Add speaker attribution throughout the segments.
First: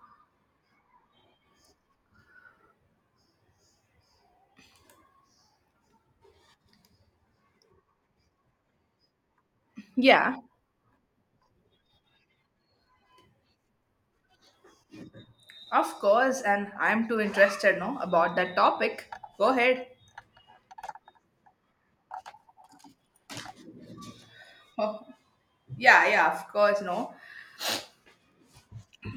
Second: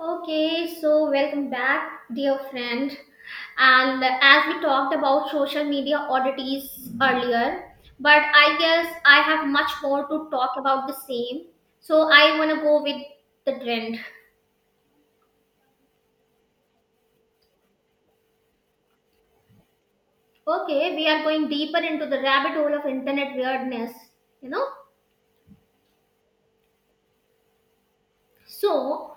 Speaker 1: Okay, so welcome back, dear friend. And as we talked about social media oddities earlier, but I guess I have much more to
Speaker 2: Yeah,
Speaker 1: talk about the same. So I want to go with the trend.
Speaker 2: of course, and I'm too interested, no, about that topic. Go ahead.
Speaker 1: Okay, we are going deeper into the rabbit hole of internet weirdness, you know?
Speaker 2: Oh, yeah, yeah, of course, no.
Speaker 1: So,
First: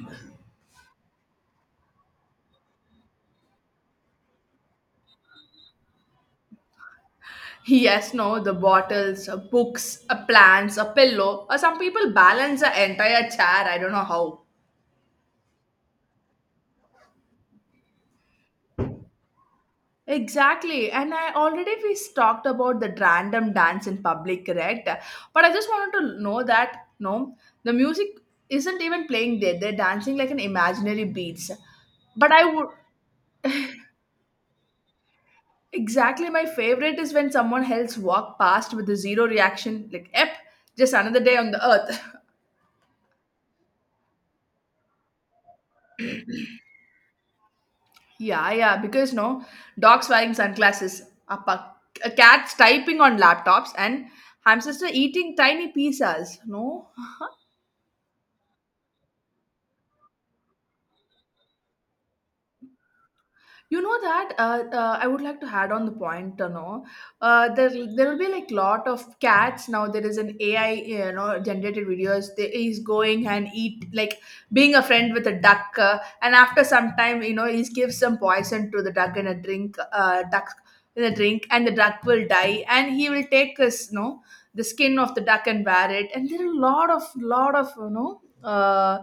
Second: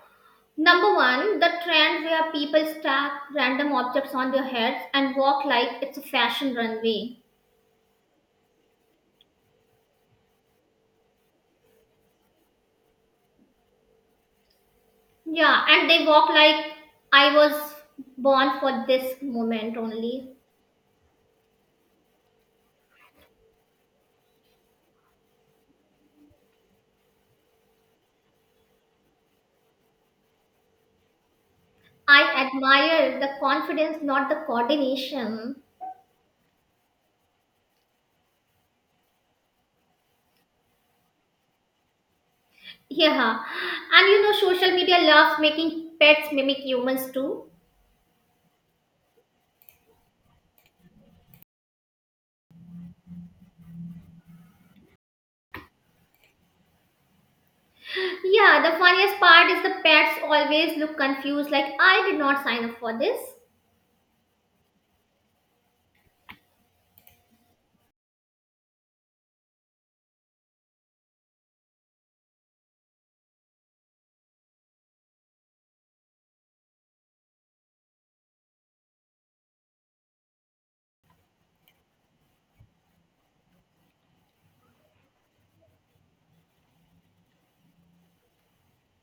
Speaker 1: number one, the trend where people stack random objects on their heads and walk like it's a fashion runway.
Speaker 2: Yes, no, the bottles, books, a plants, a pillow, or some people balance the entire chair. I don't know how.
Speaker 1: Yeah, and they walk like I was born for this moment only.
Speaker 2: Exactly, and I already we talked about the random dance in public, correct? But I just wanted to know that no, the music isn't even playing there. They're dancing like an imaginary beats. But
Speaker 1: I
Speaker 2: I would.
Speaker 1: admire the confidence, not the coordination.
Speaker 2: Exactly, my favorite is when someone else walk past with a zero reaction, like "Ep, just another day on the earth."
Speaker 1: Yeah, and you know, social media loves making pets mimic humans too.
Speaker 2: Yeah, yeah, because no, dogs wearing sunglasses, a cat typing on laptops, and hamster eating tiny pizzas. No,
Speaker 1: Yeah, the funniest part is the pets always look confused, like I did not sign up for this.
Speaker 2: you know that. I would like to add on the point. You know, there will be like lot of cats now. There is an AI, you know, generated videos. There is going and eat like being a friend with a duck. And after some time you know he gives some poison to the duck in a drink and the duck will die and he will take his, you know, the skin of the duck and wear it, and there are a lot of you know uh,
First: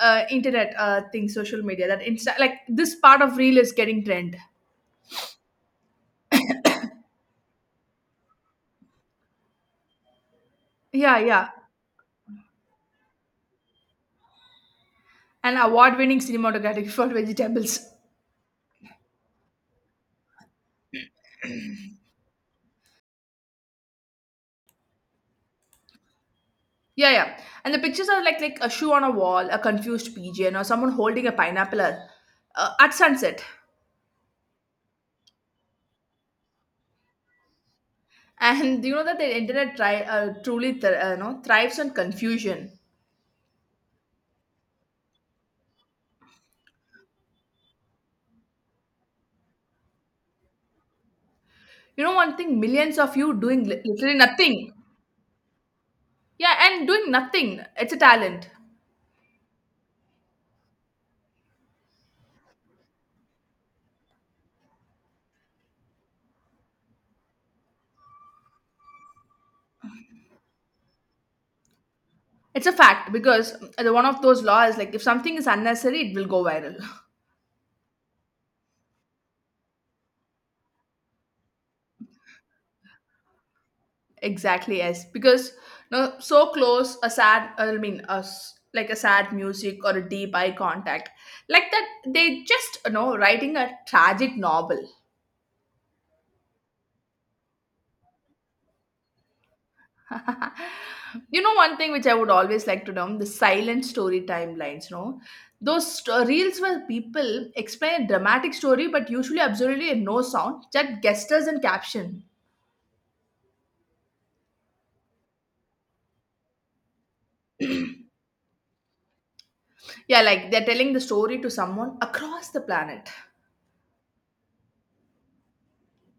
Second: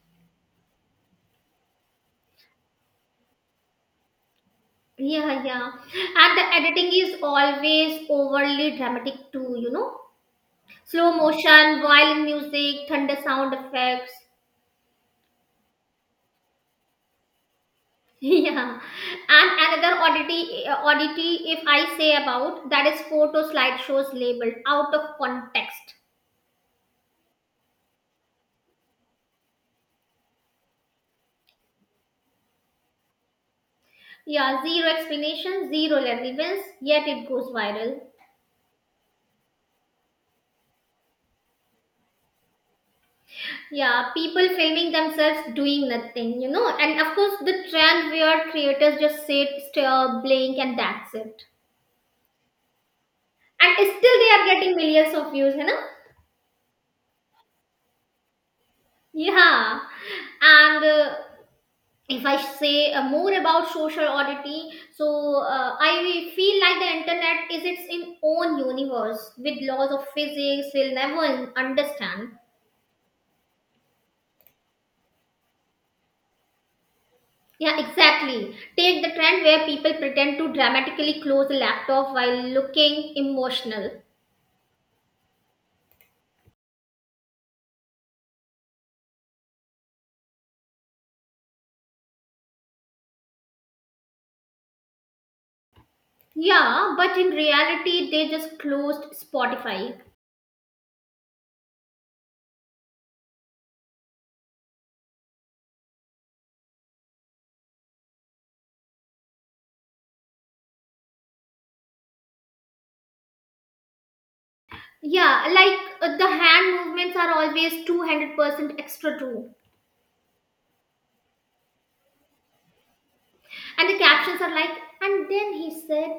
Speaker 2: uh, internet things, social media like this part of reel is getting trend.
Speaker 1: Yeah, yeah. And the editing is always overly dramatic too, you know. Slow
Speaker 2: Yeah, yeah,
Speaker 1: motion, violin music, thunder sound effects.
Speaker 2: and award-winning cinematography for vegetables.
Speaker 1: Yeah, and another oddity, if I say about that is photo slideshows labeled out of context.
Speaker 2: Yeah, yeah, and the pictures are like a shoe on a wall, a confused pigeon, or someone holding a pineapple at sunset.
Speaker 1: Yeah, zero explanation, zero relevance, yet it goes viral.
Speaker 2: And do you know that the internet no, thrives on confusion?
Speaker 1: Yeah, people filming themselves doing nothing, you know, and of course the trend where creators just sit, stare, blink, and that's it.
Speaker 2: You know, one thing, millions of you doing
Speaker 1: And
Speaker 2: literally
Speaker 1: still they are
Speaker 2: nothing.
Speaker 1: getting millions of views, you know.
Speaker 2: Yeah, and doing nothing. It's a talent.
Speaker 1: Yeah, and if I say more about social oddity, so I feel like the internet is its in own universe with laws of physics we'll never understand.
Speaker 2: It's a fact because the one of those laws, like if something is unnecessary, it will go viral.
Speaker 1: Yeah, exactly. Take the trend where people pretend to dramatically close the laptop while looking emotional.
Speaker 2: Exactly, yes. Because no, so close, a sad, I mean, like a sad music or a deep eye contact. Like that, they just, writing a tragic novel.
Speaker 1: Yeah, but in reality, they just closed Spotify.
Speaker 2: You know one thing which I would always like to know, the silent story timelines. Those reels where people explain a dramatic story but usually absolutely no sound, just gestures and caption.
Speaker 1: Yeah, like the hand movements are always 200% extra true.
Speaker 2: Yeah, like they're telling the story to someone across the planet.
Speaker 1: And the captions are like, and then he said.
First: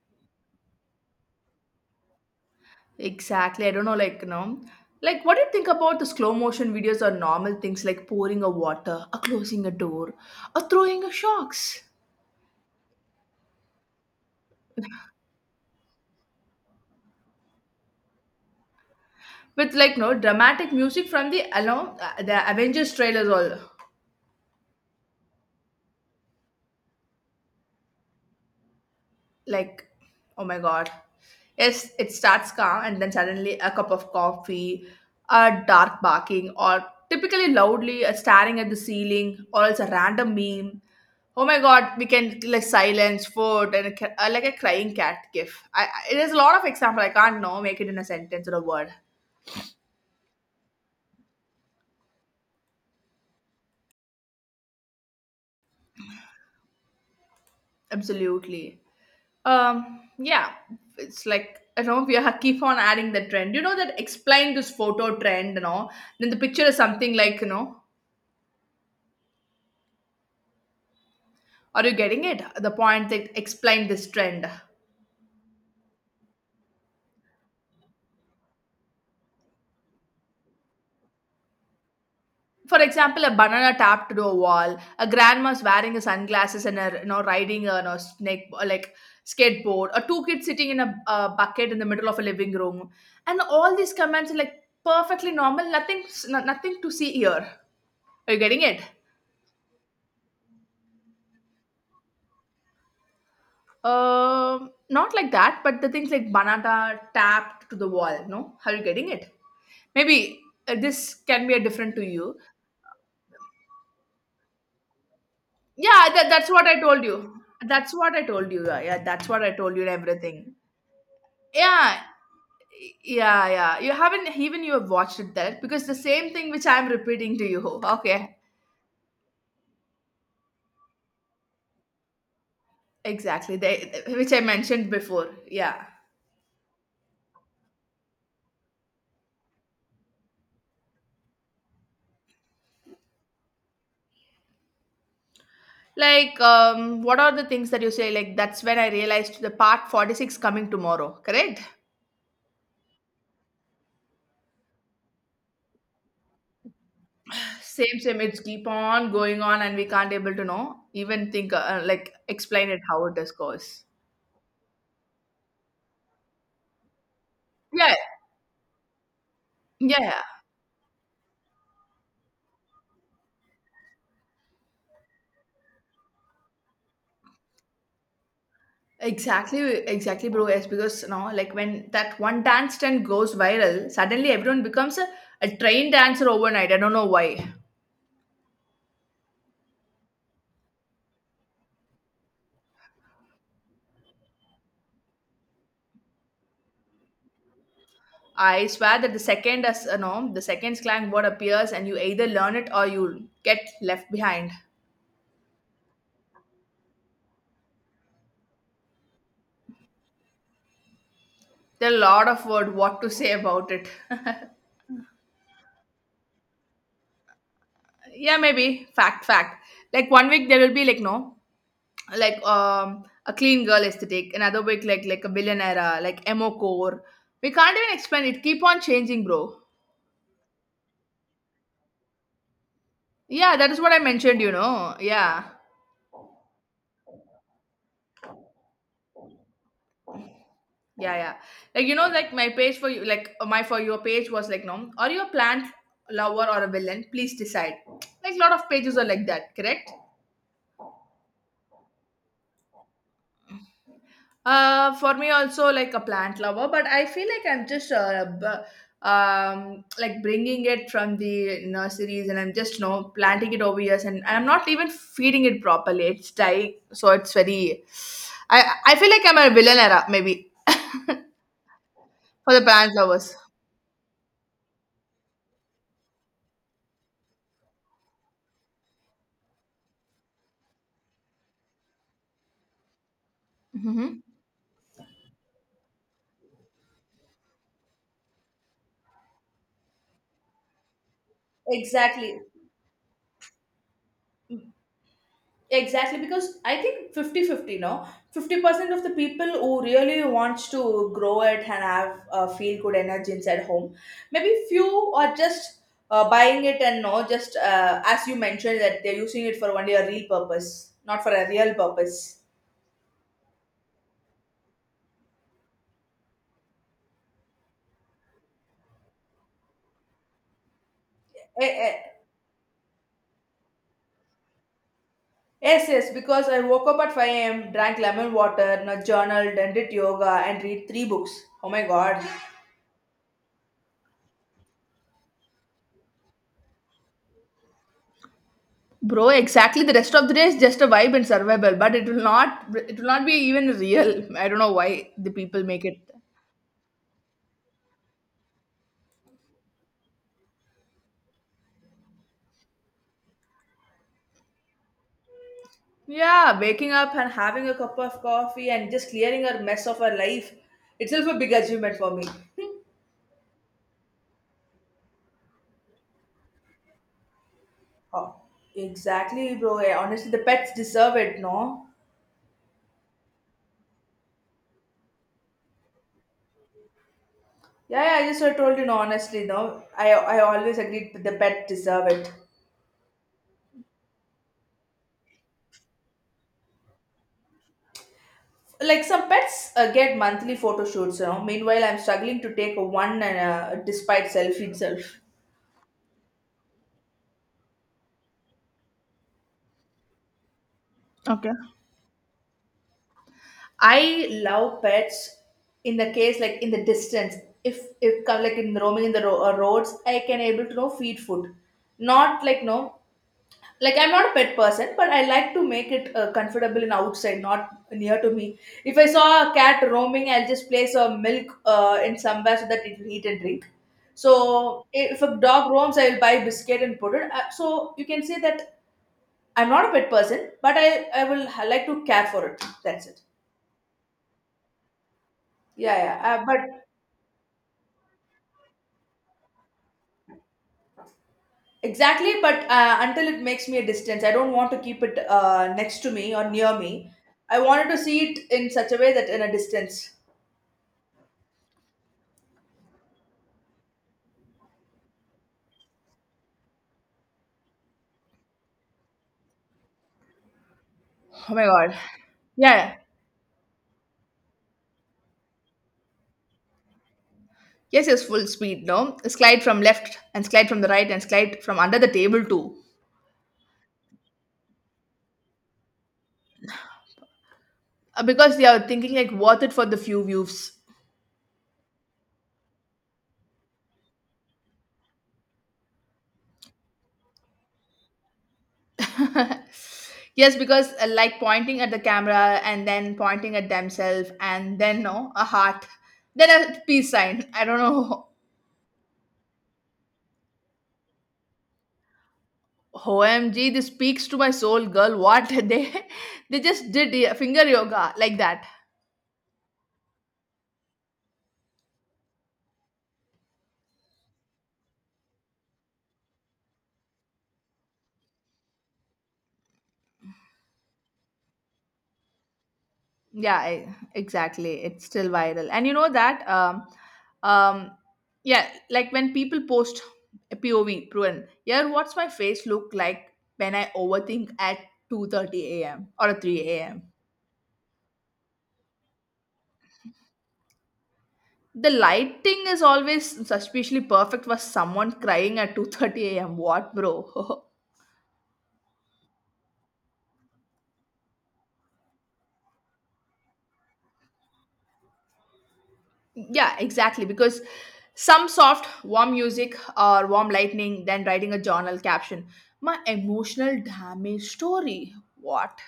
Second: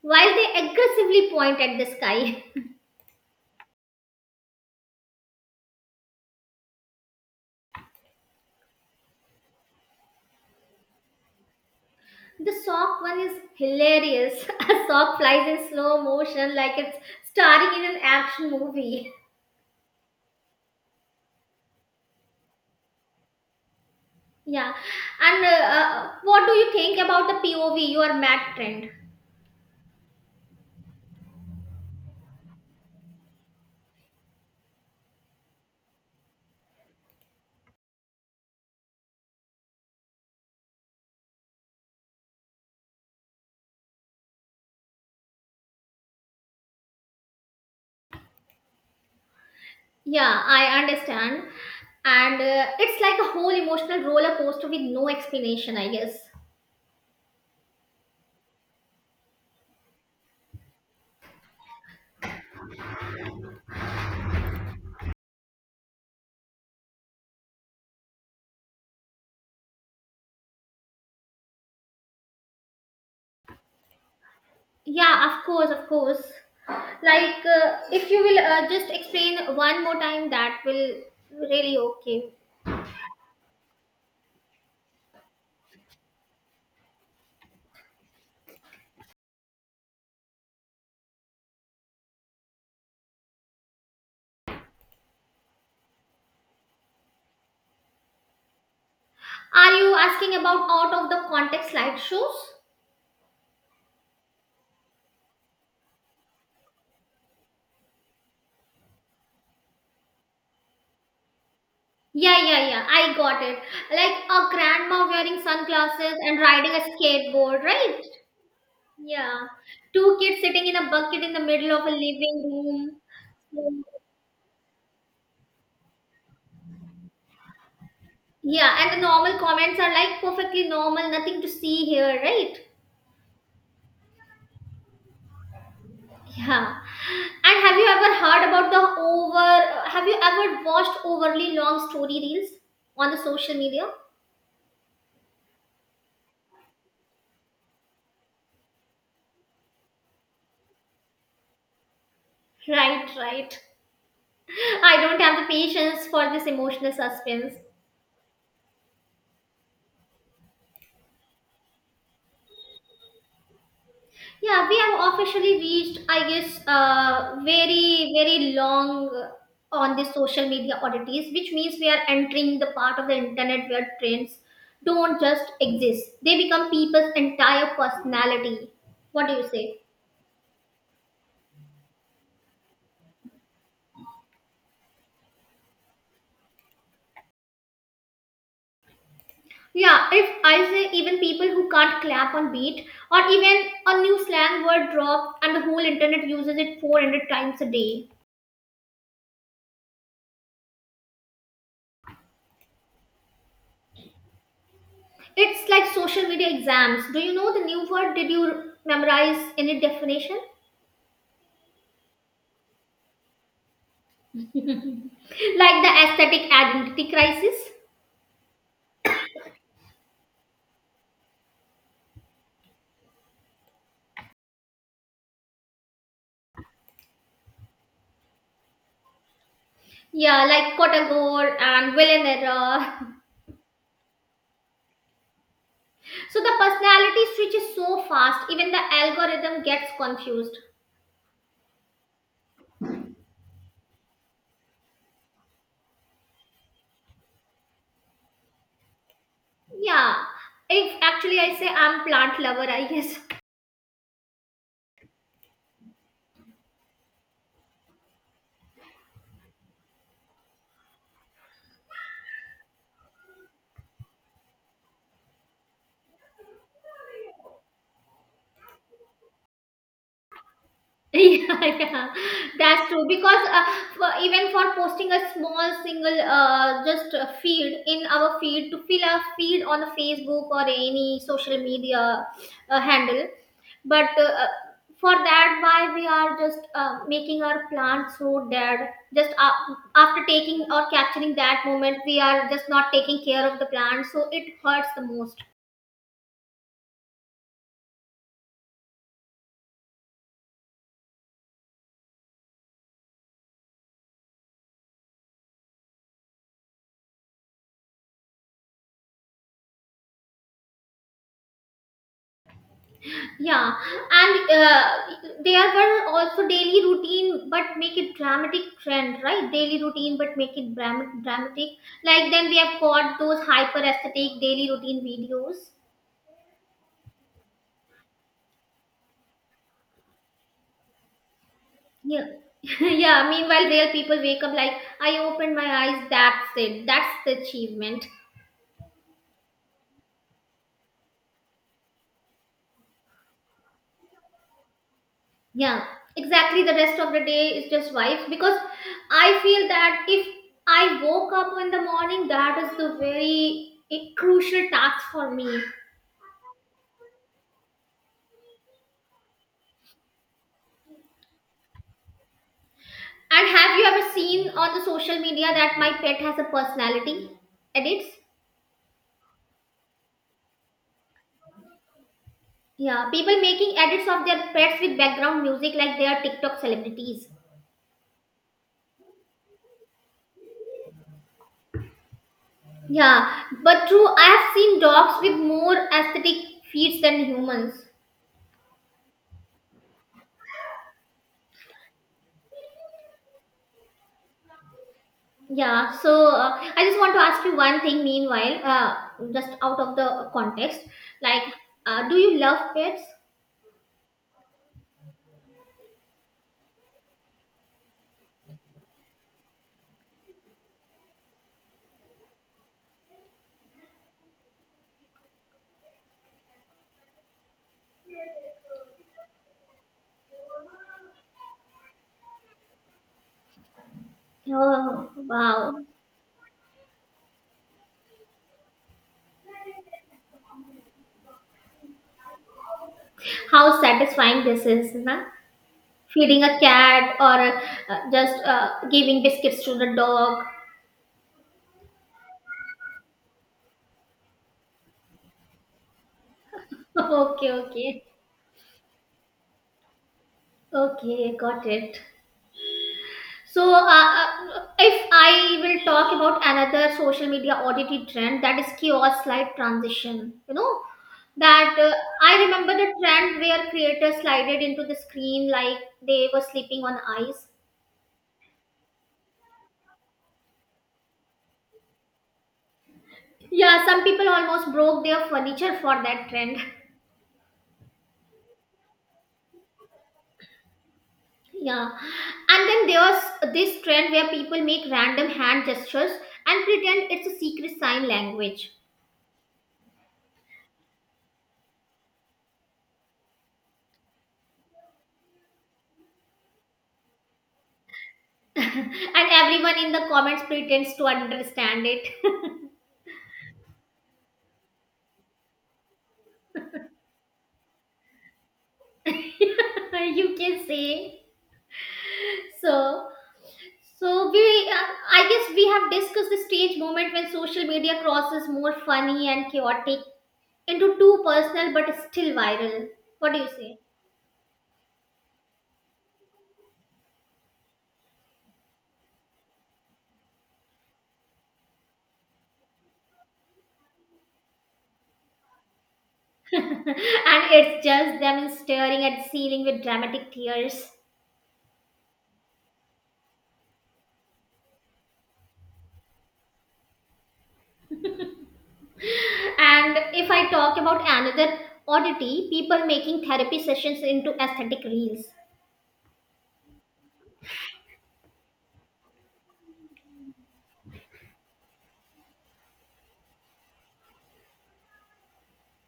Speaker 1: While they aggressively point at the sky.
Speaker 2: Exactly, I don't know, like like what do you think about the slow motion videos or normal things like pouring a water or closing a door or throwing a shocks
Speaker 1: The sock one is hilarious. A sock flies in slow motion like it's starring in an action movie.
Speaker 2: with like no dramatic music from the along the Avengers trailers all.
Speaker 1: Yeah. And what do you think about the POV, your mat trend?
Speaker 2: Like, oh my god, yes, it starts calm and then suddenly a cup of coffee, a dark barking, or typically loudly staring at the ceiling or else a random meme. Oh my god, we can like silence food and like a crying cat gif. There's a lot of example I can't know make it in a sentence or a word.
Speaker 1: Yeah, I understand. And it's like a whole emotional roller coaster with no explanation, I guess.
Speaker 2: Absolutely. Yeah, it's like I know we are keep on adding the trend. You know that explain this photo trend, you know. Then the picture is something like, you know. Are you getting it? The point that explained this trend.
Speaker 1: Yeah, of course, of course. Like, if you will just explain one more time, that will really okay.
Speaker 2: For example, a banana tapped to a wall, a grandma's wearing a sunglasses and a, you know, riding a snake, or like skateboard, or two kids sitting in a bucket in the middle of a living room, and all these comments are like perfectly normal. Nothing, nothing to see here. Are you getting it?
Speaker 1: Are you asking about out of the context slideshows?
Speaker 2: Not like that, but the things like banana tapped to the wall. No, are you getting it? Maybe this can be a different to you.
Speaker 1: Yeah, yeah, yeah. I got it. Like a grandma wearing
Speaker 2: Yeah,
Speaker 1: sunglasses and
Speaker 2: that's what
Speaker 1: riding a
Speaker 2: I told you.
Speaker 1: skateboard,
Speaker 2: That's
Speaker 1: right?
Speaker 2: what I told you. Yeah, yeah, that's what
Speaker 1: Yeah.
Speaker 2: I told you and
Speaker 1: Two kids
Speaker 2: everything.
Speaker 1: sitting in a bucket in the middle of a
Speaker 2: Yeah,
Speaker 1: living room.
Speaker 2: yeah, yeah.
Speaker 1: So,
Speaker 2: You haven't even You have watched it there because the same thing which I'm repeating to you. Okay,
Speaker 1: yeah, and the normal comments are like perfectly normal, nothing to see here, right?
Speaker 2: exactly. They, which I mentioned before. Yeah.
Speaker 1: Yeah. And have you ever heard about have you ever watched overly long story reels on the social media?
Speaker 2: Like, what are the things that you say? Like, that's when I realized the part 46 coming tomorrow, correct?
Speaker 1: Right, right. I don't have the patience for this emotional suspense.
Speaker 2: Same, same. It's keep on going on and we can't able to know, even think, like, explain it how it is goes.
Speaker 1: Yeah, we have officially reached, I guess,
Speaker 2: Yeah,
Speaker 1: very, very long on the
Speaker 2: yeah.
Speaker 1: social media oddities, which means we are entering the part of the internet where trends don't just exist, they become people's entire personality. What do you
Speaker 2: Exactly,
Speaker 1: say?
Speaker 2: exactly, bro. Yes, because now, like when that one dance trend goes viral, suddenly everyone becomes a train dancer overnight. I don't know why.
Speaker 1: Yeah, if I say even people who can't clap on beat, or even a new slang word drops and the whole internet uses it 400 times a day.
Speaker 2: I swear that the second, as you know, the second slang word appears, and you either learn it, or you'll get left behind.
Speaker 1: It's like social media exams. Do you know the new word? Did you memorize any definition?
Speaker 2: There are a lot of word what to say about it.
Speaker 1: Like the aesthetic identity crisis?
Speaker 2: Yeah, maybe fact, fact. Like one week there will be like no, like a clean girl aesthetic. Another week like a billionaire, like emo core. We can't even explain it. Keep on changing, bro.
Speaker 1: Yeah, like Kotagore and Villanera.
Speaker 2: Yeah, that is what I mentioned. Yeah.
Speaker 1: So the personality switches so fast, even the algorithm gets confused.
Speaker 2: Yeah, yeah. Like you know, like my page for you like my for your page was like, no, are you a plant lover or a villain? Please decide. Like a lot of pages are like that, correct?
Speaker 1: Yeah, if actually I say I'm plant lover, I guess.
Speaker 2: For me also like a plant lover, but I feel like I'm just like bringing it from the nurseries, and I'm just planting it over years and I'm not even feeding it properly. It's dying, so it's very. I feel like I'm a villain era maybe
Speaker 1: Yeah, yeah,
Speaker 2: for the
Speaker 1: that's
Speaker 2: plant
Speaker 1: true.
Speaker 2: lovers.
Speaker 1: Because for, even for posting a small single just a feed in our feed to fill our feed on Facebook or any social media handle, but
Speaker 2: Hmm.
Speaker 1: for that, why we are just making our plan so that just after taking or capturing that moment, we
Speaker 2: Exactly.
Speaker 1: are just not taking care of the plant, so it hurts the most.
Speaker 2: Exactly. Because I think fifty-fifty. 50, no? 50% of the people who really wants to grow it and have feel good energy inside home, maybe few are just buying it and no, just as you mentioned, that they're using it for only a real purpose, not for a real purpose.
Speaker 1: Yeah, and there were also daily routine, but make it dramatic trend, right? Daily routine, but make it
Speaker 2: Eh,
Speaker 1: dramatic.
Speaker 2: eh.
Speaker 1: Like then we have got those hyper aesthetic daily routine videos.
Speaker 2: Yes, yes, because I woke up at 5 a.m., drank lemon water, no, journaled, and did yoga and read three books. Oh my god.
Speaker 1: Yeah, yeah. Meanwhile, real people wake up like I opened my eyes. That's it. That's the achievement.
Speaker 2: Bro, exactly. The rest of the day is just a vibe and survival, but it will not. It will not be even real. I don't know why the people
Speaker 1: Yeah,
Speaker 2: make it.
Speaker 1: exactly. The rest of the day is just wife because I feel that if I woke up in the morning, that is the very a crucial task for me.
Speaker 2: Yeah, waking up and having a cup of coffee and just clearing our mess of our life itself a big achievement for me.
Speaker 1: And have you ever seen on the social media that my pet has a personality? Edits?
Speaker 2: Oh, exactly, bro. Honestly, the pets deserve it, no?
Speaker 1: Yeah, people making edits of their pets with background music like they are TikTok celebrities.
Speaker 2: Yeah, yeah. I told you, no. Honestly, no. I always agreed that the pet deserve it.
Speaker 1: Yeah, but true, I have seen dogs with more aesthetic feats than humans.
Speaker 2: Like some pets get monthly photo shoots. You know? Meanwhile, I'm struggling to take a one and despite selfie itself.
Speaker 1: Yeah, so I just want to ask you one thing meanwhile, just out of the context. Like,
Speaker 2: Okay.
Speaker 1: do you love pets?
Speaker 2: I love pets in the case like in the distance. If it come like in roaming in the roads, I can able to know feed food. Not like no, like I'm not a pet person, but I like to make it comfortable in outside, not near to me. If I saw a cat roaming, I'll just place a milk in somewhere so that it will eat and drink. So
Speaker 1: Oh,
Speaker 2: if a dog
Speaker 1: wow.
Speaker 2: roams, I will buy biscuit and put it. So you can say that I'm not a pet person, but I will like to care for it. That's it.
Speaker 1: How satisfying this is, na?
Speaker 2: Yeah, yeah.
Speaker 1: Feeding
Speaker 2: But
Speaker 1: a cat or just giving biscuits to the dog.
Speaker 2: exactly, but until it makes me a distance, I don't want to keep it next to me or near me.
Speaker 1: Okay,
Speaker 2: I wanted to
Speaker 1: okay.
Speaker 2: see it in such a way that in a distance.
Speaker 1: Okay, got it. So, if I will talk about another social media oddity trend, that is kiosk slide transition. You know,
Speaker 2: Oh my
Speaker 1: that
Speaker 2: god.
Speaker 1: I remember the
Speaker 2: Yeah.
Speaker 1: trend where creators slided into the screen like they were sleeping on ice.
Speaker 2: Yes, yes, full speed, no? Slide from left and slide from the right and slide from under the table too.
Speaker 1: Yeah, some people almost broke their furniture for that trend.
Speaker 2: Because they are thinking like worth it for the few views.
Speaker 1: Yeah, and then there was this trend where people make random hand gestures and pretend it's a secret sign language,
Speaker 2: Yes, because like pointing at the camera and then pointing at themselves and then no, a heart. Then a peace sign. I don't know.
Speaker 1: and everyone in the comments pretends to understand it.
Speaker 2: OMG, this speaks to my soul, girl. What, they just did, yeah, finger yoga like that.
Speaker 1: You can say so. So I guess we have discussed the strange moment when social media crosses more funny and chaotic into too personal but still viral. What do you
Speaker 2: Yeah,
Speaker 1: say?
Speaker 2: exactly. It's still viral. And you know that um yeah, like when people post a POV proven, yeah, what's my face look like when I overthink at 2:30 a.m. or 3
Speaker 1: and
Speaker 2: a.m.
Speaker 1: it's just them staring at the ceiling with dramatic tears.
Speaker 2: The lighting is always suspiciously perfect for someone crying at 2:30 a.m. What, bro?
Speaker 1: And if I talk about another oddity, people making therapy sessions into aesthetic reels.
Speaker 2: Yeah, exactly. Because some soft, warm music or warm lightning, then writing a journal caption. My emotional damage story. What?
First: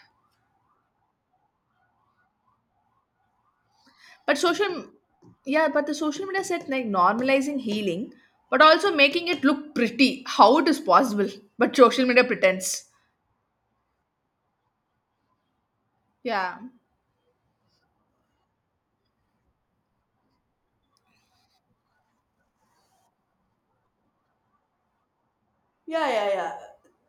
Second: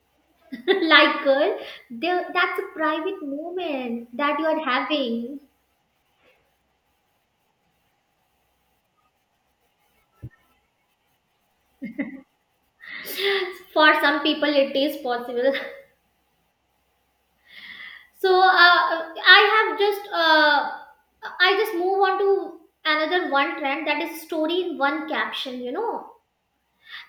Speaker 1: like, girl, that's a private moment that
Speaker 2: But
Speaker 1: you are
Speaker 2: social,
Speaker 1: having.
Speaker 2: yeah, but the social media said like normalizing healing, but also making it look pretty. How it is possible? But social media pretends.
Speaker 1: For some people, it is possible.
Speaker 2: Yeah.
Speaker 1: So, I just move on to another one trend that is story in one caption, you know.
Speaker 2: Yeah, yeah, yeah.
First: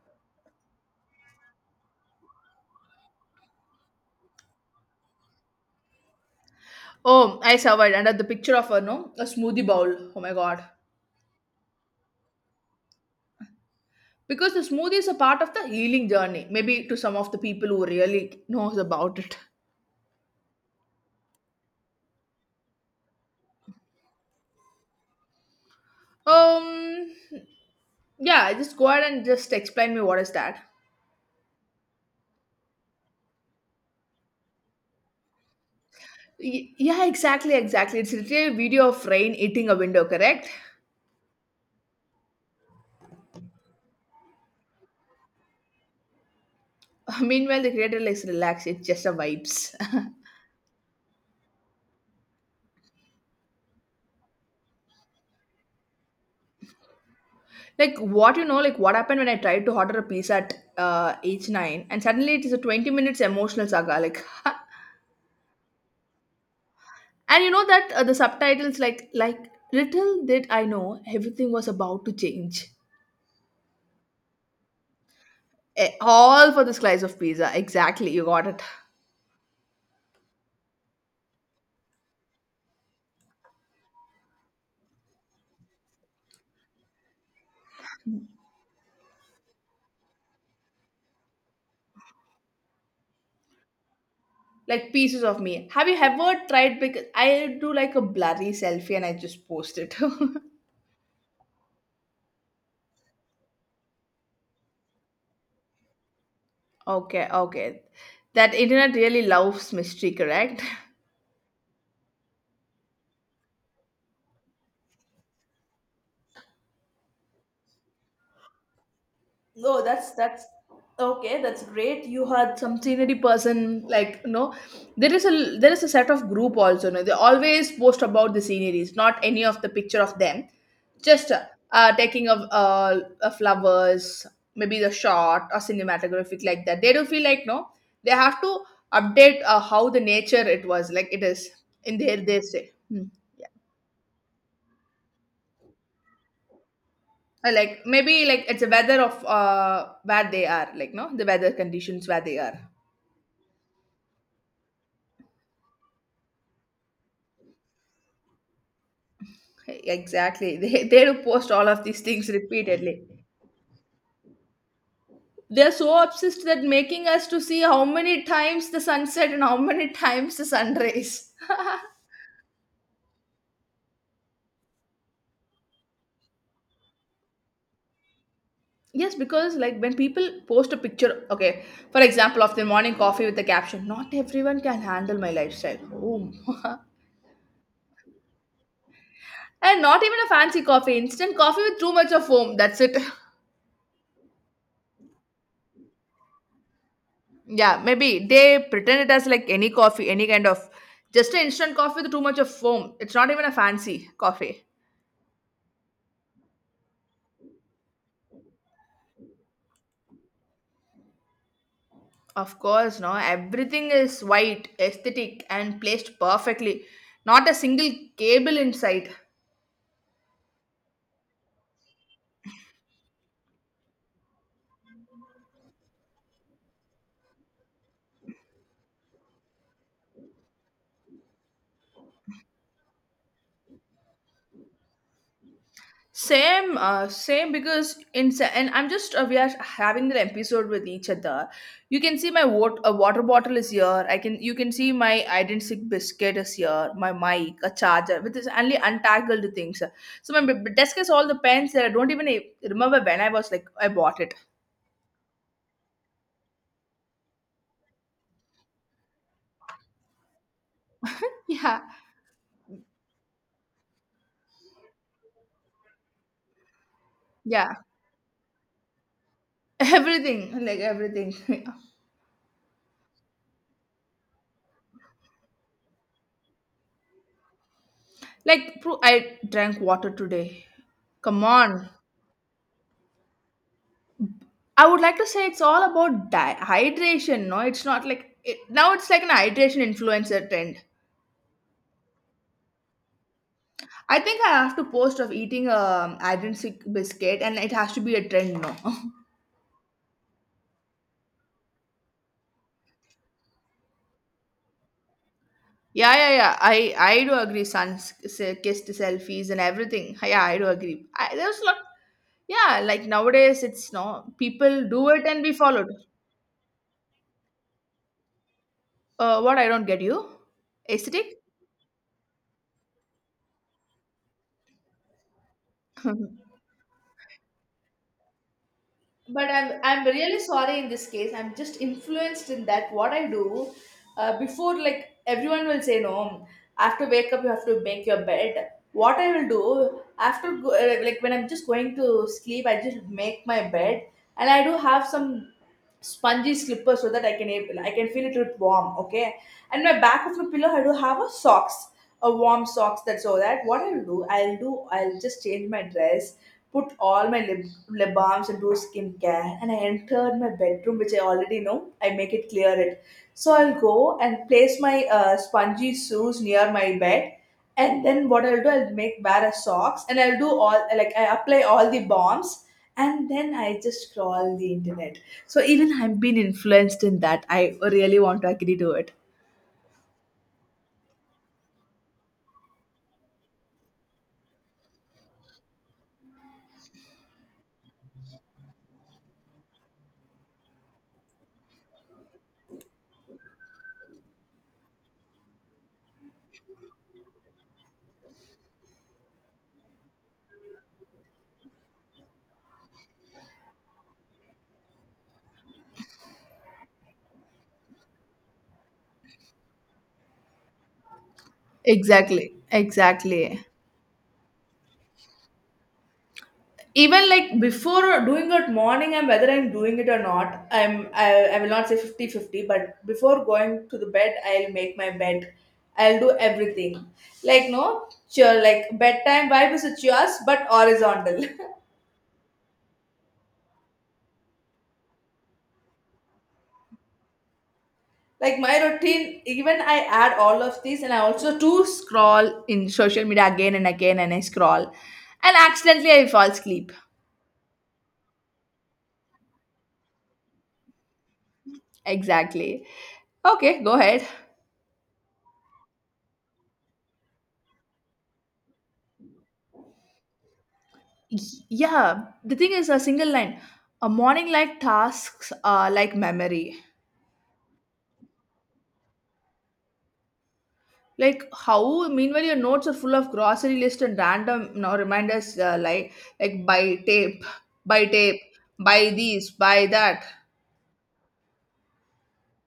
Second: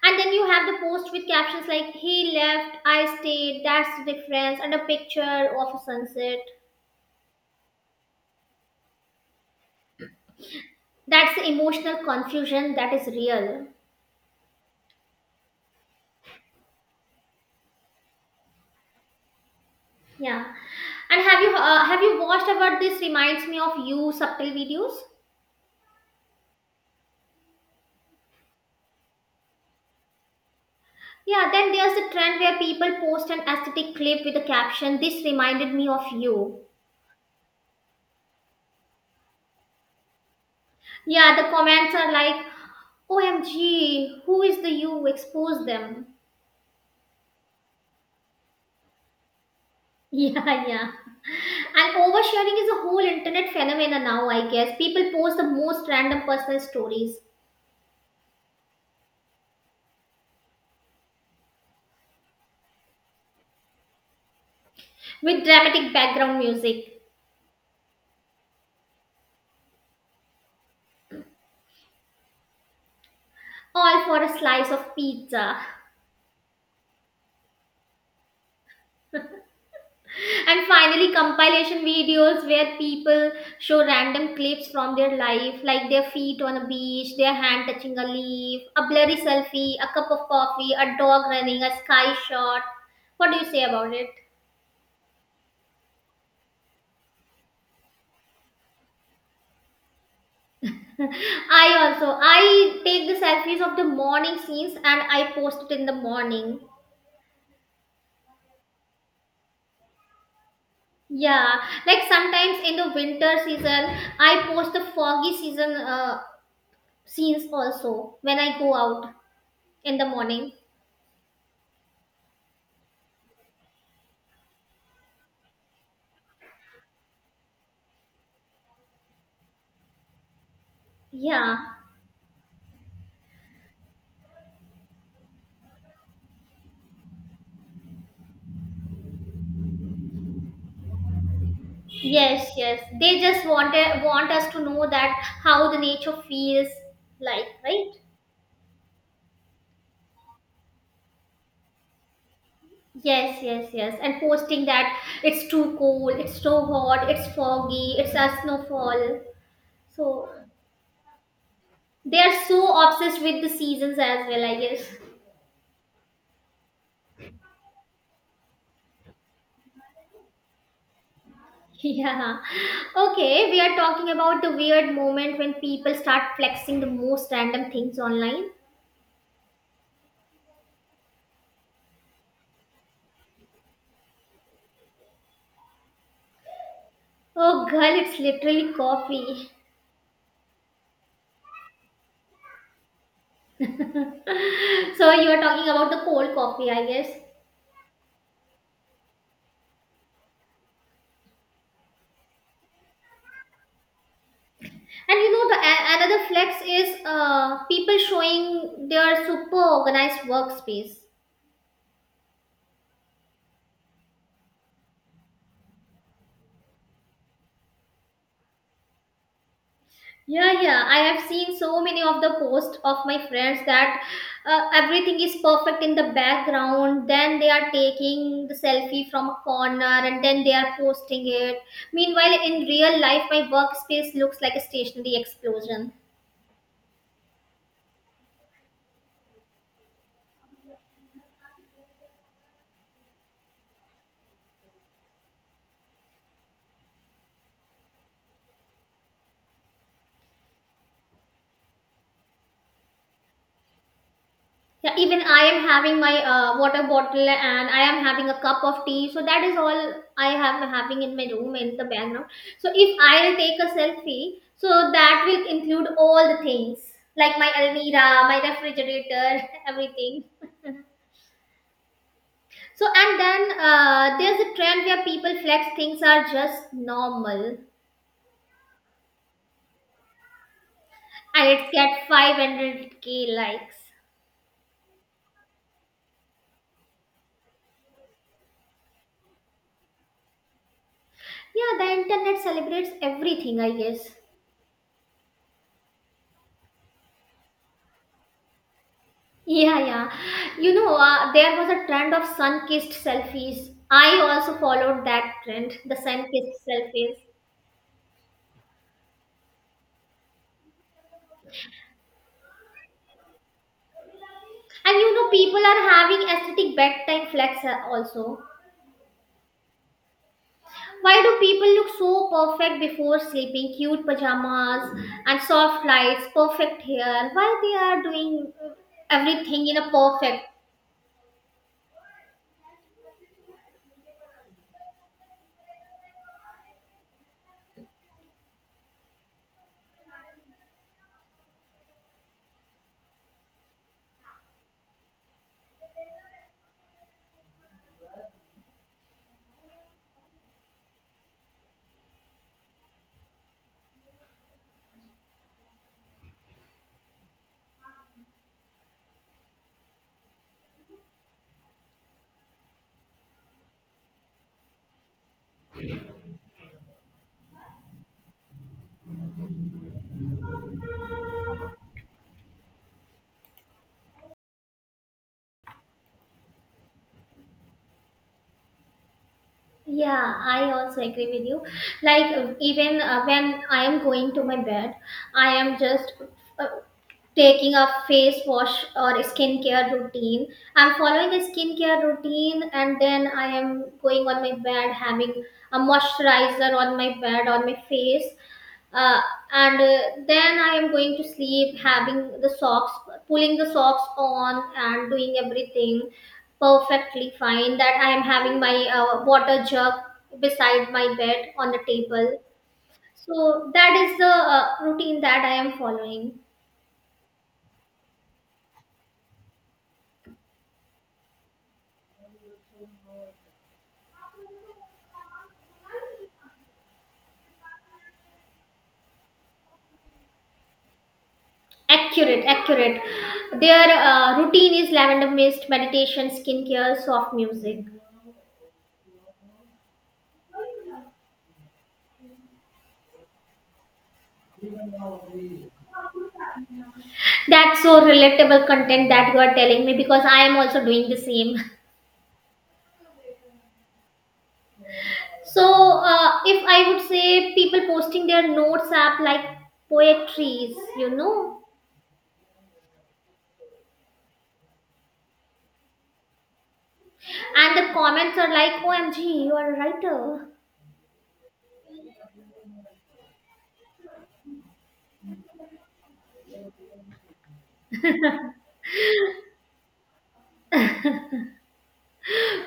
Speaker 1: And then you have the post with captions like, he left, I stayed, that's the difference, and a picture of a sunset.
Speaker 2: Oh, I survived. And the picture of a no, a smoothie bowl. Oh my god.
Speaker 1: That's the emotional confusion that is real.
Speaker 2: Because the smoothie is a part of the healing journey. Maybe to some of the people who really knows about it.
Speaker 1: Yeah. And have you watched about this reminds me of you subtle videos?
Speaker 2: Um, yeah, just go ahead and just explain me what is that.
Speaker 1: Yeah, then there's a trend where people post an aesthetic clip with a caption, this reminded me of you.
Speaker 2: Yeah, exactly, exactly. It's literally a video of rain eating a window, correct?
Speaker 1: Yeah, the comments are like, OMG, who is the you? Expose them.
Speaker 2: Meanwhile, the creator likes relax. It's just a vibes.
Speaker 1: Yeah, yeah. And oversharing is a whole internet phenomenon now, I guess. People post the most random personal stories
Speaker 2: Like what you know, like what happened when I tried to order a pizza at age nine, and suddenly it is a 20 minutes emotional saga. Like,
Speaker 1: with dramatic background music,
Speaker 2: and you know that the subtitles like little did I know everything was about to change.
Speaker 1: all for a slice of pizza.
Speaker 2: Eh, all for the slice of pizza. Exactly, you got it.
Speaker 1: And finally, compilation videos where people show random clips from their life, like their feet on a beach, their hand touching a leaf, a blurry selfie, a cup of coffee, a dog running, a sky shot. What do you say about it?
Speaker 2: Like pieces of me. Have you ever tried? Because I do like a blurry selfie and I just post it.
Speaker 1: I also I take the selfies of the morning scenes and I post it in the morning.
Speaker 2: Okay. That internet really loves mystery, correct?
Speaker 1: Yeah, like sometimes in the winter season, I post the foggy season scenes also when I go out
Speaker 2: No,
Speaker 1: in the
Speaker 2: that's
Speaker 1: morning.
Speaker 2: okay. That's great. You had some scenery person like, there is a set of group also. No, they always post about the sceneries, not any of the picture of them. Just uh,
Speaker 1: Yeah.
Speaker 2: uh taking of flowers, maybe the shot or cinematographic like that. They do feel like no, they have to update how the nature it was like it is in their they
Speaker 1: Yes,
Speaker 2: say.
Speaker 1: yes.
Speaker 2: Hmm.
Speaker 1: They just want us to know that how the nature feels like,
Speaker 2: Like
Speaker 1: right?
Speaker 2: maybe like it's a weather of where they are like no the weather conditions where they are.
Speaker 1: Yes, yes, yes. And posting that it's too cold, it's so hot, it's foggy, it's a snowfall. So
Speaker 2: Exactly. They do post all of these
Speaker 1: they
Speaker 2: things
Speaker 1: are so
Speaker 2: repeatedly.
Speaker 1: obsessed with the seasons as well, I guess.
Speaker 2: They're so obsessed that making us to see how many times the sunset and how many times the sunrise.
Speaker 1: Yeah. Okay, we are talking about the weird moment when people start flexing the most random things online.
Speaker 2: Yes, because like when people post a picture, okay, for example, of their morning coffee with the caption, "Not everyone can handle my lifestyle." Boom.
Speaker 1: Oh, girl, it's literally coffee.
Speaker 2: And not even a fancy coffee, instant coffee with too much of foam. That's it.
Speaker 1: So you are talking about the cold coffee, I guess.
Speaker 2: Yeah, maybe they pretend it as like any coffee, any kind of just an instant coffee with too much of foam. It's not even a fancy coffee.
Speaker 1: And you know another flex is people showing their super organized workspace.
Speaker 2: Of course, no. Everything is white, aesthetic, and placed perfectly. Not a single cable in sight.
Speaker 1: Yeah, yeah, I have seen so many of the posts of my friends that everything is perfect in the background. Then they are taking the selfie from a corner and then they are posting it. Meanwhile, in real life, my workspace looks like a stationary explosion.
Speaker 2: Same because in sa- and I'm just we are having the episode with each other. You can see my a water bottle is here. I can you can see my identic biscuit is here. My mic, a charger with this only untangled things. So my desk has all the pens that I don't even remember when I was like I bought it.
Speaker 1: Yeah, even I am having my water bottle and I am having a cup of tea. So that is all I have having in my room in
Speaker 2: Yeah,
Speaker 1: the background. So if I'll take a selfie, so that will include all the things like my
Speaker 2: yeah,
Speaker 1: almira, my refrigerator, everything.
Speaker 2: everything like everything.
Speaker 1: So and then there's a trend where people flex things are just normal
Speaker 2: Like, bro, I drank water today. Come
Speaker 1: and it's
Speaker 2: on.
Speaker 1: get 500K likes.
Speaker 2: I would like to say it's all about hydration. No, it's not like it, now it's like an hydration influencer trend.
Speaker 1: Yeah, the internet celebrates everything, I guess.
Speaker 2: I think I have to post of eating a hydration biscuit, and it has to be a trend. No.
Speaker 1: Yeah, yeah. You know, there was a trend of sun-kissed selfies. I also followed that trend, the
Speaker 2: Yeah.
Speaker 1: sun-kissed
Speaker 2: I
Speaker 1: selfies.
Speaker 2: I do agree. Sun kissed selfies and everything. Yeah, I do agree. There's a lot. Yeah, like nowadays, it's no people
Speaker 1: And
Speaker 2: do
Speaker 1: you
Speaker 2: it
Speaker 1: know,
Speaker 2: and be
Speaker 1: people
Speaker 2: followed.
Speaker 1: are having aesthetic bedtime flex also.
Speaker 2: What I don't get you,
Speaker 1: Why do
Speaker 2: aesthetic.
Speaker 1: people look so perfect before sleeping? Cute pajamas and soft lights, perfect hair. Why they are doing
Speaker 2: But
Speaker 1: everything in
Speaker 2: I'm
Speaker 1: a
Speaker 2: I'm really
Speaker 1: perfect.
Speaker 2: sorry in this case. I'm just influenced in that what I do before like everyone will say no. After wake up, you have to make your bed. What I will do after go, like when I'm just going to sleep, I just make my bed and I do have some spongy slippers so that I can feel it with warm. Okay, and my back of the pillow I do have a socks, a warm socks. That so that. What I'll do, I'll just change my dress, put all my lip balms into skincare and I entered my bedroom, which I already know. I make it clear it. So I'll go and place my spongy shoes near my bed. And then what I'll do, I'll make wear a socks and I'll do all like I apply all the bombs and then I just scroll the internet. So even I've been influenced in that. I really want to agree to it.
Speaker 1: Yeah, I also agree with you. Like even when I am going to my bed, I am just uh, taking a face wash or skincare routine. I'm following a skincare routine and then I am going on my bed having a moisturizer on my bed on my face. Uh, and then I am going to sleep having the socks, pulling the socks on and doing everything perfectly fine that I am having my water jug beside my bed on the table.
Speaker 2: Exactly, exactly.
Speaker 1: So that is the routine that I am following.
Speaker 2: Even like before doing it morning and whether I'm doing it or not I will not say 50/50, but before going to the bed I'll make my bed, I'll do everything like no sure, like bedtime vibe is with yours but horizontal.
Speaker 1: Accurate, accurate. Their routine is lavender mist, meditation, skincare, soft music.
Speaker 2: Like my routine, even I add all of these and I also too scroll in social media again and again, and I scroll and accidentally I fall asleep.
Speaker 1: That's so relatable content that you are telling me because I am also doing the same.
Speaker 2: Exactly. Okay, go ahead.
Speaker 1: So, if I would say people posting their notes app like poetries.
Speaker 2: Yeah, the thing is a single line, a morning like tasks are like memory,
Speaker 1: And the comments are like, OMG, you are a writer.
Speaker 2: like how meanwhile your notes are full of grocery list and random, you know, reminders like buy tape, buy tape, buy these, buy that.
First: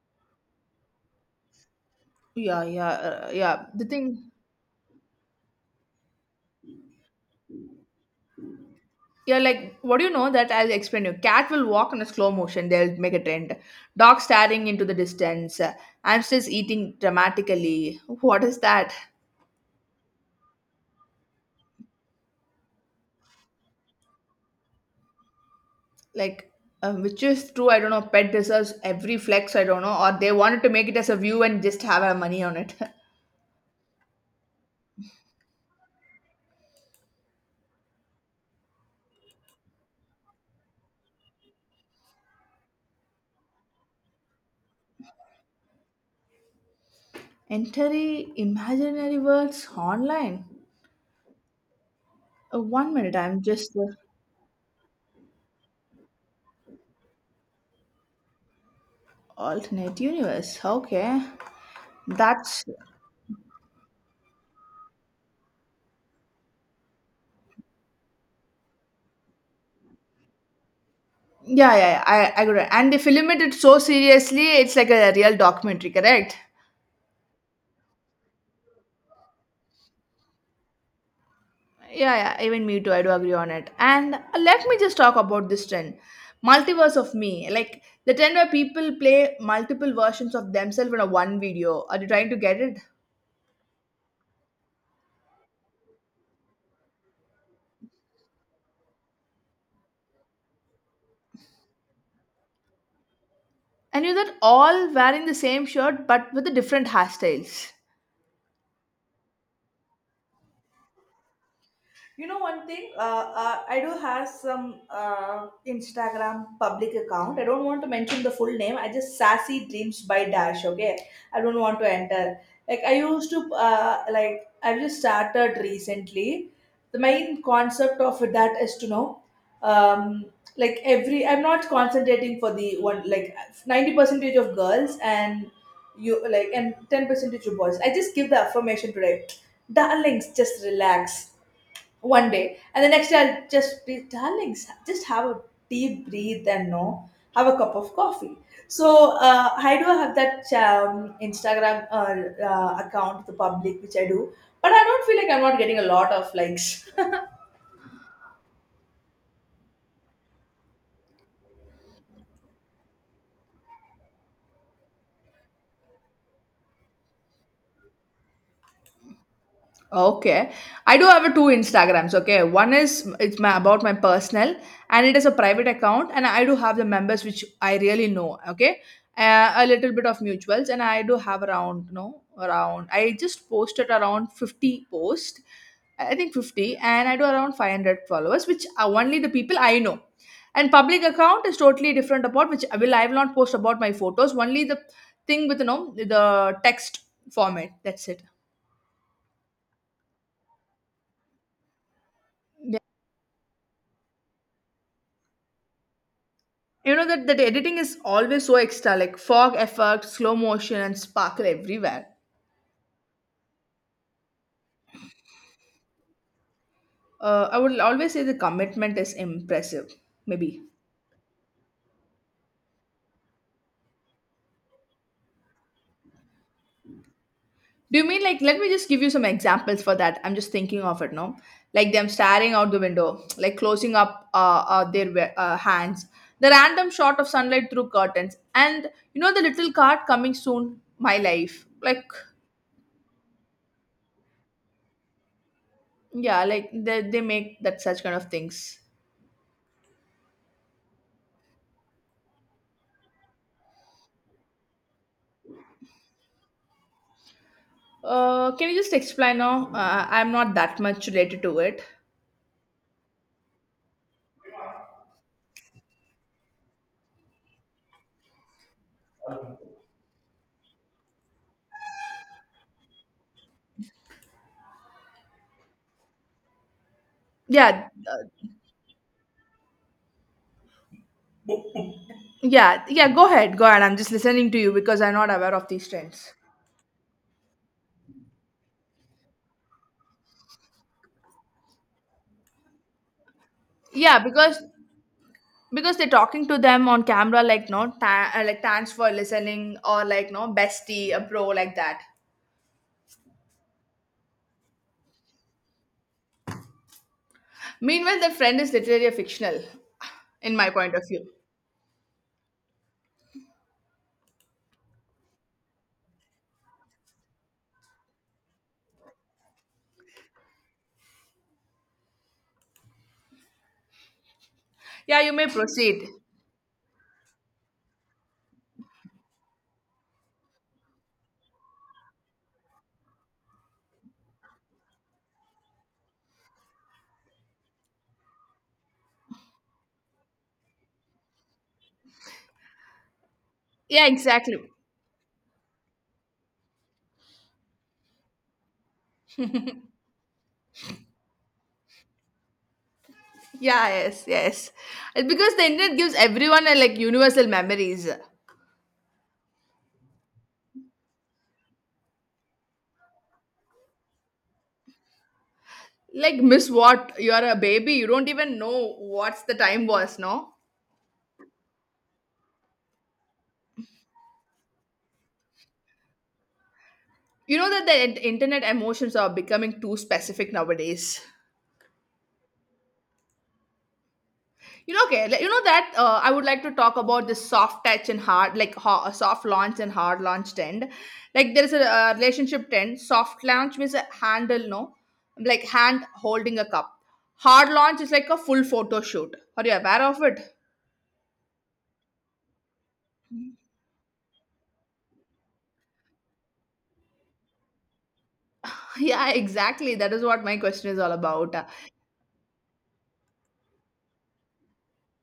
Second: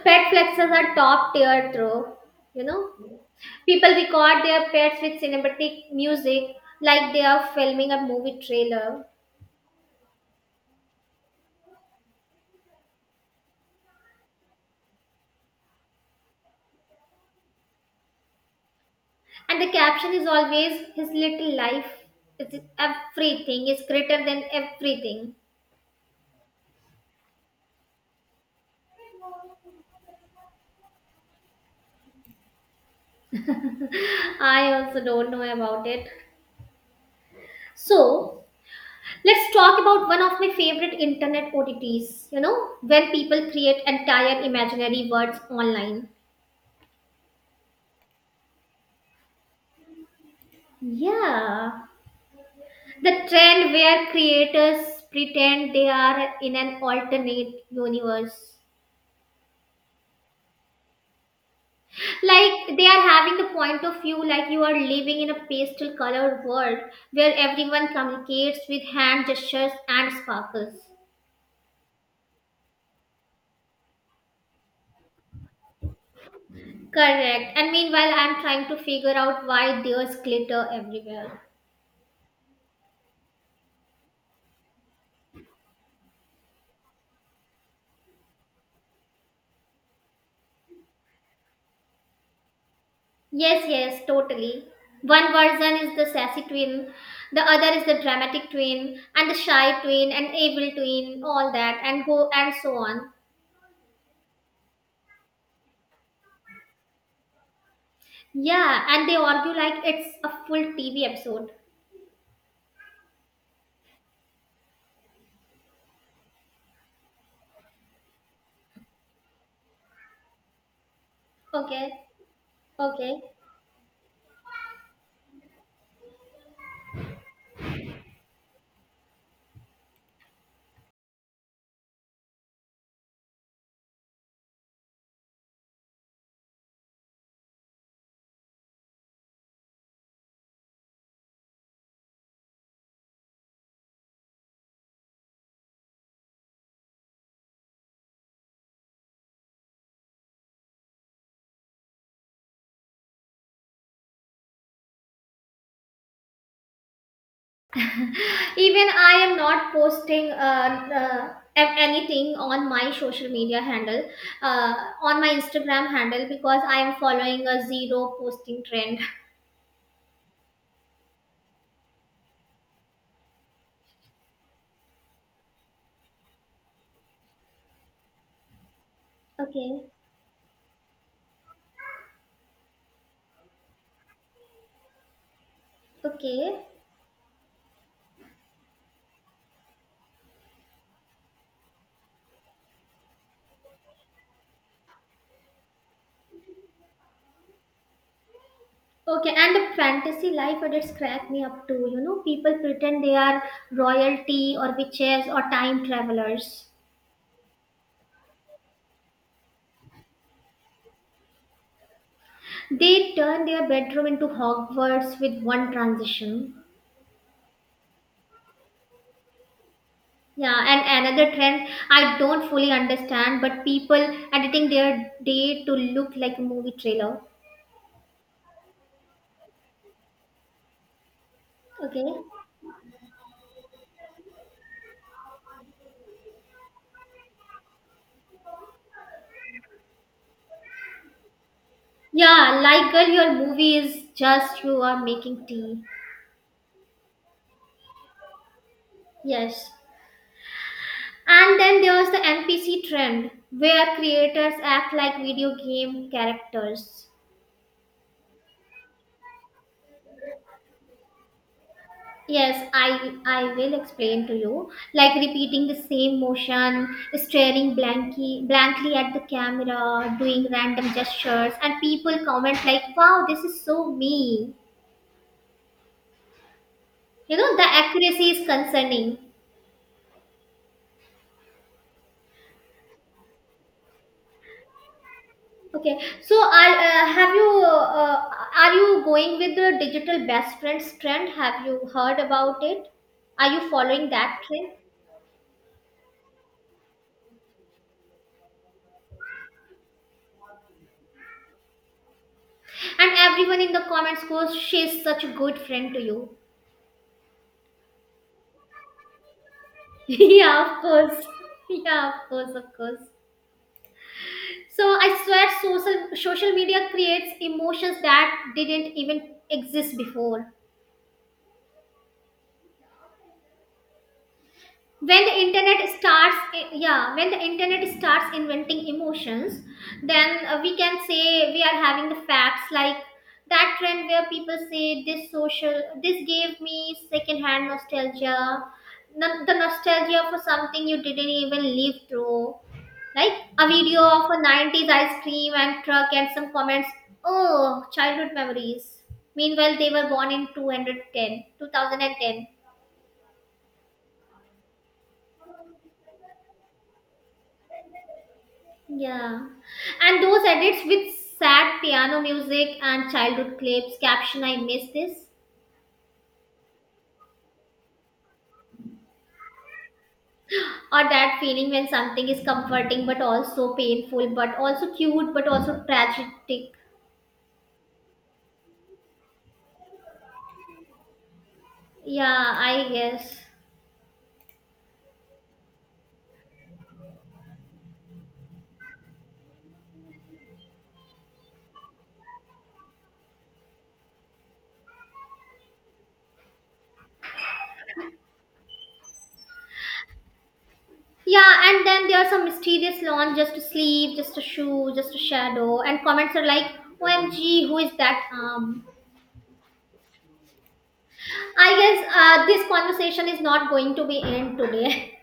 Speaker 1: Pet flexes are top tier, though. You
Speaker 2: yeah
Speaker 1: know,
Speaker 2: yeah uh, yeah the
Speaker 1: people
Speaker 2: thing
Speaker 1: record their pets with cinematic music like they are filming a movie trailer.
Speaker 2: Yeah, like what do you know, that I'll explain you, cat will walk in a slow motion, they'll make a trend, dog staring into the distance, hamsters eating dramatically, what is that?
Speaker 1: And the caption is always his little life. It's everything is greater than everything.
Speaker 2: Like which is true, I don't know, pet deserves every flex, I don't know, or they wanted to make it as a view and just have our money on it.
Speaker 1: I also don't know about it. So let's talk about one of my favorite internet OTTs, you know, when people create entire imaginary words online.
Speaker 2: Entering imaginary worlds online.
Speaker 1: Yeah,
Speaker 2: One minute
Speaker 1: the
Speaker 2: I'm
Speaker 1: trend
Speaker 2: just
Speaker 1: where creators pretend they are in an alternate universe.
Speaker 2: Alternate universe, okay. that's
Speaker 1: Like they are having the point of view like you are living in a pastel colored world where everyone communicates with hand gestures and sparkles.
Speaker 2: Yeah, yeah, I got it, and they you it so seriously, it's like a real documentary, correct?
Speaker 1: Correct. And meanwhile, I'm trying to figure out why there's glitter everywhere.
Speaker 2: Yeah, yeah, even me too. I do agree on it. And let me just talk about this trend, multiverse of me. Like the trend where people play multiple versions of themselves in a one video. Are you trying to get it?
Speaker 1: Yes, yes, totally. One version is the sassy twin, the other is the dramatic twin, and the shy twin, and evil twin, all that, and go and so on.
Speaker 2: And you're that all wearing the same shirt but with the different hairstyles.
Speaker 1: Yeah, and they argue like it's a full TV episode.
Speaker 2: You know one thing, I do have some Instagram public account. I don't want to mention the full name. I just Sassy Dreams by Dash. Okay, I don't want
Speaker 1: Okay,
Speaker 2: to enter.
Speaker 1: okay.
Speaker 2: Like I've just started recently. The main concept of that is to know, um, like every I'm not concentrating for the one like 90 percentage of girls and you like and 10 percentage of boys. I just give the affirmation today, darlings. Just relax one day and the next day I'll just be darling just have a deep breathe and no have a cup of coffee. So I do have that Instagram account, the public, which I do but I don't feel like I'm not getting a lot of likes.
Speaker 1: Even I am not posting anything on my social media handle, uh, on my Instagram handle, because I am following a zero posting trend.
Speaker 2: Okay. I do have a two Instagrams. Okay. One is it's my about my personal, and it is a private account and I do have the members which I really know. Okay. A
Speaker 1: Okay,
Speaker 2: little bit of mutuals and I do have around no around I just posted around 50 posts. I think
Speaker 1: okay,
Speaker 2: 50, and I do around 500 followers which are only the people I know. And public account is totally different about which I will not post about my photos, only the thing with you know the text format. That's it.
Speaker 1: okay. And the fantasy life, but it's cracked me up too. You know, people pretend they are royalty or witches or time travelers.
Speaker 2: You know that, that editing is always so extra, like fog effect, slow motion, and sparkle everywhere.
Speaker 1: They turn their bedroom into Hogwarts with one transition.
Speaker 2: I would always say the commitment is impressive.
Speaker 1: Yeah,
Speaker 2: Maybe.
Speaker 1: and another trend I don't fully understand, but people editing their day to look like a movie trailer.
Speaker 2: Do you mean like? Let me just give you some examples for that. I'm just thinking of it now. Like them
Speaker 1: Okay.
Speaker 2: staring out the window, like closing up hands, the random shot of sunlight through curtains, and you know the little card coming soon. My life, like
Speaker 1: Yeah, like girl, your movie is just you are making tea.
Speaker 2: yeah, like they make that such kind of things.
Speaker 1: Yes. And then there's the NPC trend where creators act like video game characters.
Speaker 2: Can you just explain now? I'm not that much related to it.
Speaker 1: Yes, I will explain to you. Like repeating the same motion, staring blankly at the camera, doing random gestures, and people comment like, "Wow, this is so me." You know, the
Speaker 2: Yeah, uh,
Speaker 1: accuracy is concerning.
Speaker 2: yeah, yeah. Go ahead, go ahead. I'm just listening to you because I'm not aware of these
Speaker 1: Okay,
Speaker 2: trends.
Speaker 1: so are you going with the digital best friends trend? Have you heard about it? Are you following
Speaker 2: Yeah,
Speaker 1: that
Speaker 2: because
Speaker 1: trend?
Speaker 2: because they're talking to them on camera, like no, like thanks for listening, or like no, bestie, a bro, like that.
Speaker 1: And everyone in the comments goes, "She's such a good friend to you."
Speaker 2: Meanwhile, the friend is literally a fictional, in
Speaker 1: Yeah,
Speaker 2: my
Speaker 1: of
Speaker 2: point of
Speaker 1: course.
Speaker 2: view.
Speaker 1: Yeah, of course, of course. So I swear social media creates emotions that didn't even exist before.
Speaker 2: Yeah,
Speaker 1: When the
Speaker 2: you may
Speaker 1: internet
Speaker 2: proceed.
Speaker 1: starts eh, Yeah, when the internet starts inventing emotions, then we can say we are having the facts like that trend where people say this social, this gave me secondhand nostalgia. No- The nostalgia for something you didn't even live through, right? A video
Speaker 2: Yeah,
Speaker 1: of a
Speaker 2: exactly.
Speaker 1: 90s ice cream and truck and some comments. Oh, childhood memories. Meanwhile, they were born in 210, 2010.
Speaker 2: Yeah, yes, yes. It's because the internet gives everyone a like universal memories.
Speaker 1: Yeah. And those edits with sad piano music and childhood clips, caption I miss this.
Speaker 2: Like, miss what? You are a baby. You don't even know what's the time was, no?
Speaker 1: Or that feeling when something is comforting but also painful, but also cute, but also tragic.
Speaker 2: You know that the internet emotions are becoming too specific nowadays.
Speaker 1: Yeah, I guess.
Speaker 2: You know, okay, like, you know that I would like to talk about this soft touch and hard, like soft launch and hard launch trend. Like there is a relationship trend. Soft launch means a handle, no, like hand holding a cup. Hard launch is like a full photo shoot. Are you aware of it?
Speaker 1: Yeah, and then there are some mysterious launch, just a sleeve, just a shoe, just a shadow, and comments are like, OMG, who is that arm?
Speaker 2: Yeah, exactly. That is what my question is all about.
Speaker 1: I guess this conversation is not going to be end today.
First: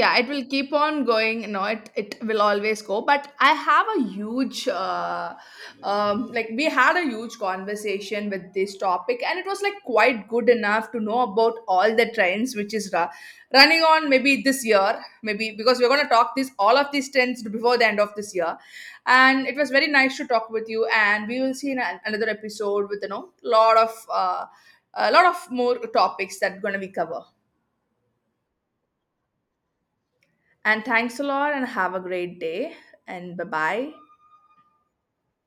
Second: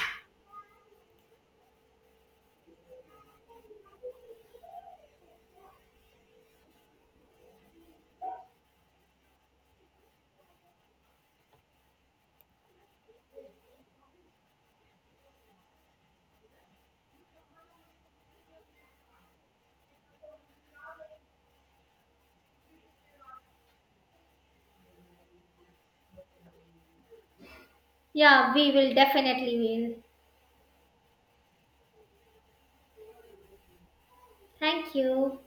Speaker 2: Yeah, it will keep on going. No, it will always go, but I have a huge like we had a huge conversation with this topic and it was like quite good enough to know about all the trends which is running on maybe this year, maybe because we're going to talk this all of these trends before the end of this year, and it was very nice to talk with you, and we will see in another episode with you know lot of a lot of more topics that going to be covered.
Speaker 1: Yeah, we will definitely will.
Speaker 2: And thanks a lot and have a great day. And bye bye.
Speaker 1: Thank you.